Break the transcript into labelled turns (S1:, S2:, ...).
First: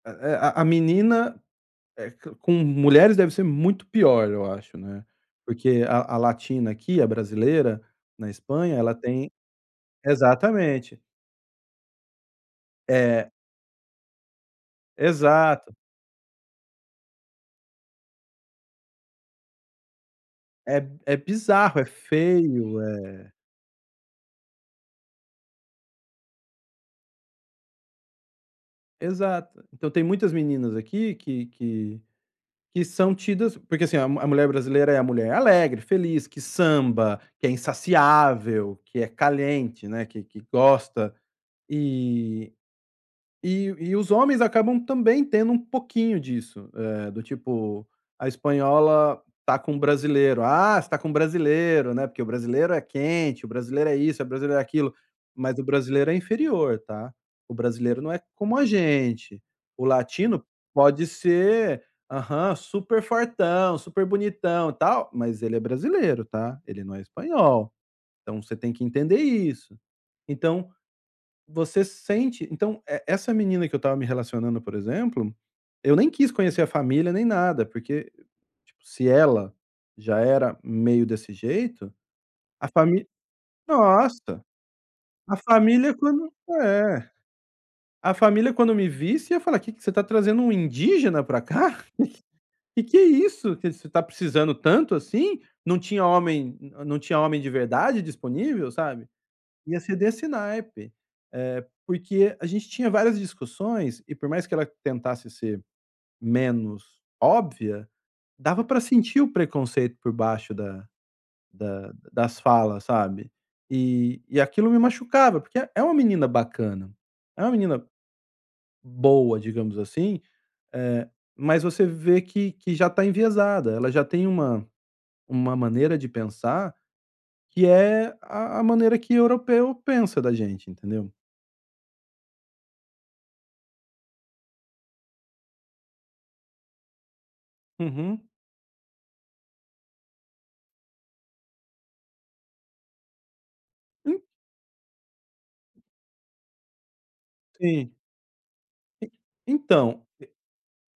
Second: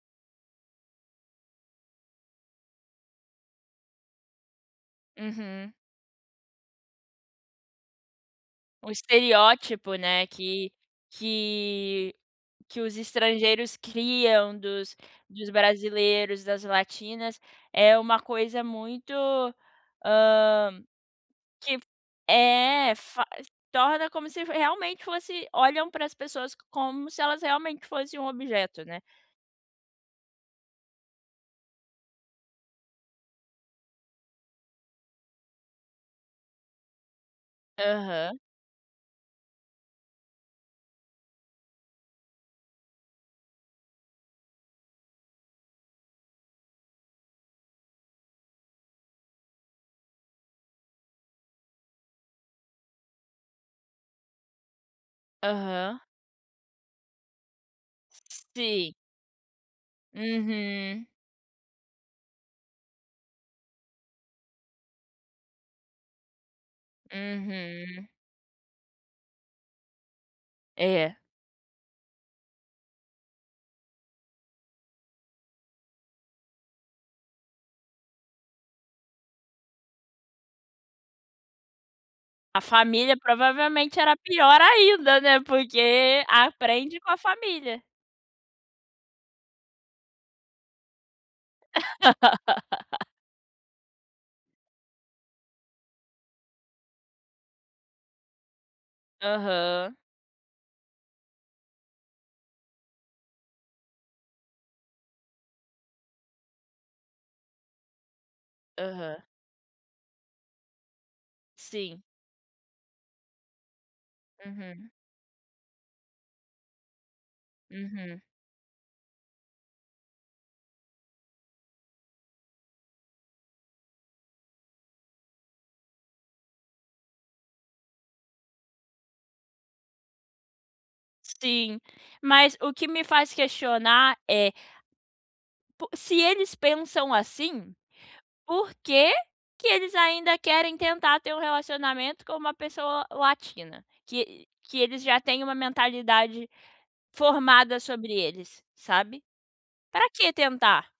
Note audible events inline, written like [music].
S1: Eh eh, a a menina, co com mulheres, deve ser muito pior, eu acho, né.
S2: Uhum.
S1: Porque a a latina aqui, a brasileira na Espanha
S2: O
S1: ela tem
S2: estereótipo, né, que
S1: exatamente.
S2: que que os
S1: É.
S2: estrangeiros criam dos dos
S1: Exato.
S2: brasileiros, das latinas, é uma coisa muito, ah,
S1: É é bizarro, é
S2: tipo,
S1: feio,
S2: é faz,
S1: é
S2: torna como se realmente fosse, olham para as pessoas, como se elas realmente fossem um objeto, né.
S1: Exato, então, tem muitas meninas aqui que que, que são tidas, porque, assim, mulher brasileira é a mulher alegre, feliz, que samba, que é
S2: Aham.
S1: insaciável, que é caliente, que que gosta. E, e e os homens acabam, também, tendo um pouquinho disso, do tipo a espanhola tá com brasileiro, ah, você está com brasileiro, né, porque o brasileiro é quente, o brasileiro é isso, o brasileiro é aquilo, mas o
S2: Aham.
S1: brasileiro é inferior tá, o brasileiro não é como a
S2: Sim.
S1: gente, o latino pode
S2: Uhum.
S1: ser, aham, super fortão, super bonitão e tal, mas ele é brasileiro tá, ele não é espanhol,
S2: Uhum.
S1: então, você tem que entender isso. Então,
S2: É.
S1: você sente então, e essa menina que eu estava me relacionando, por exemplo, eu nem quis conhecer a família, nem nada, porque se ela já era meio desse jeito,
S2: A
S1: a fami
S2: família provavelmente era
S1: nossa,
S2: pior ainda,
S1: a
S2: né,
S1: família
S2: porque
S1: quando
S2: aprende
S1: é,
S2: com a família.
S1: a família quando me visse, falar, o que que você está trazendo, um indígena para cá. [chuckles] O que, que é
S2: [laughs]
S1: isso, que você está precisando tanto, assim, não tinha homem, não tinha homem de verdade disponível, sabe. Ia
S2: Aham.
S1: ser desse naipe, eh, porque a gente tinha várias discussões, e por mais que ela tentasse ser menos óbvia, dava pra sentir
S2: Aham.
S1: o preconceito por baixo, da da
S2: Sim.
S1: das falas sabe. E e aquilo me
S2: Uhum.
S1: machucava, porque é uma menina bacana, é uma menina
S2: Uhum.
S1: boa, digamos, assim, mas você vê que que já está enviesada, ela já tem uma maneira de pensar, que é a a maneira que europeu pensa da gente entendeu.
S2: Sim, mas o que me faz questionar é po se eles pensam, assim,
S1: Uhum.
S2: por que, que eles ainda querem tentar, ter um relacionamento com uma pessoa latina?
S1: Hum.
S2: Que eles já têm, uma mentalidade formada
S1: Sim.
S2: sobre eles,
S1: E,
S2: sabe.
S1: então,
S2: Pra
S1: e
S2: que tentar?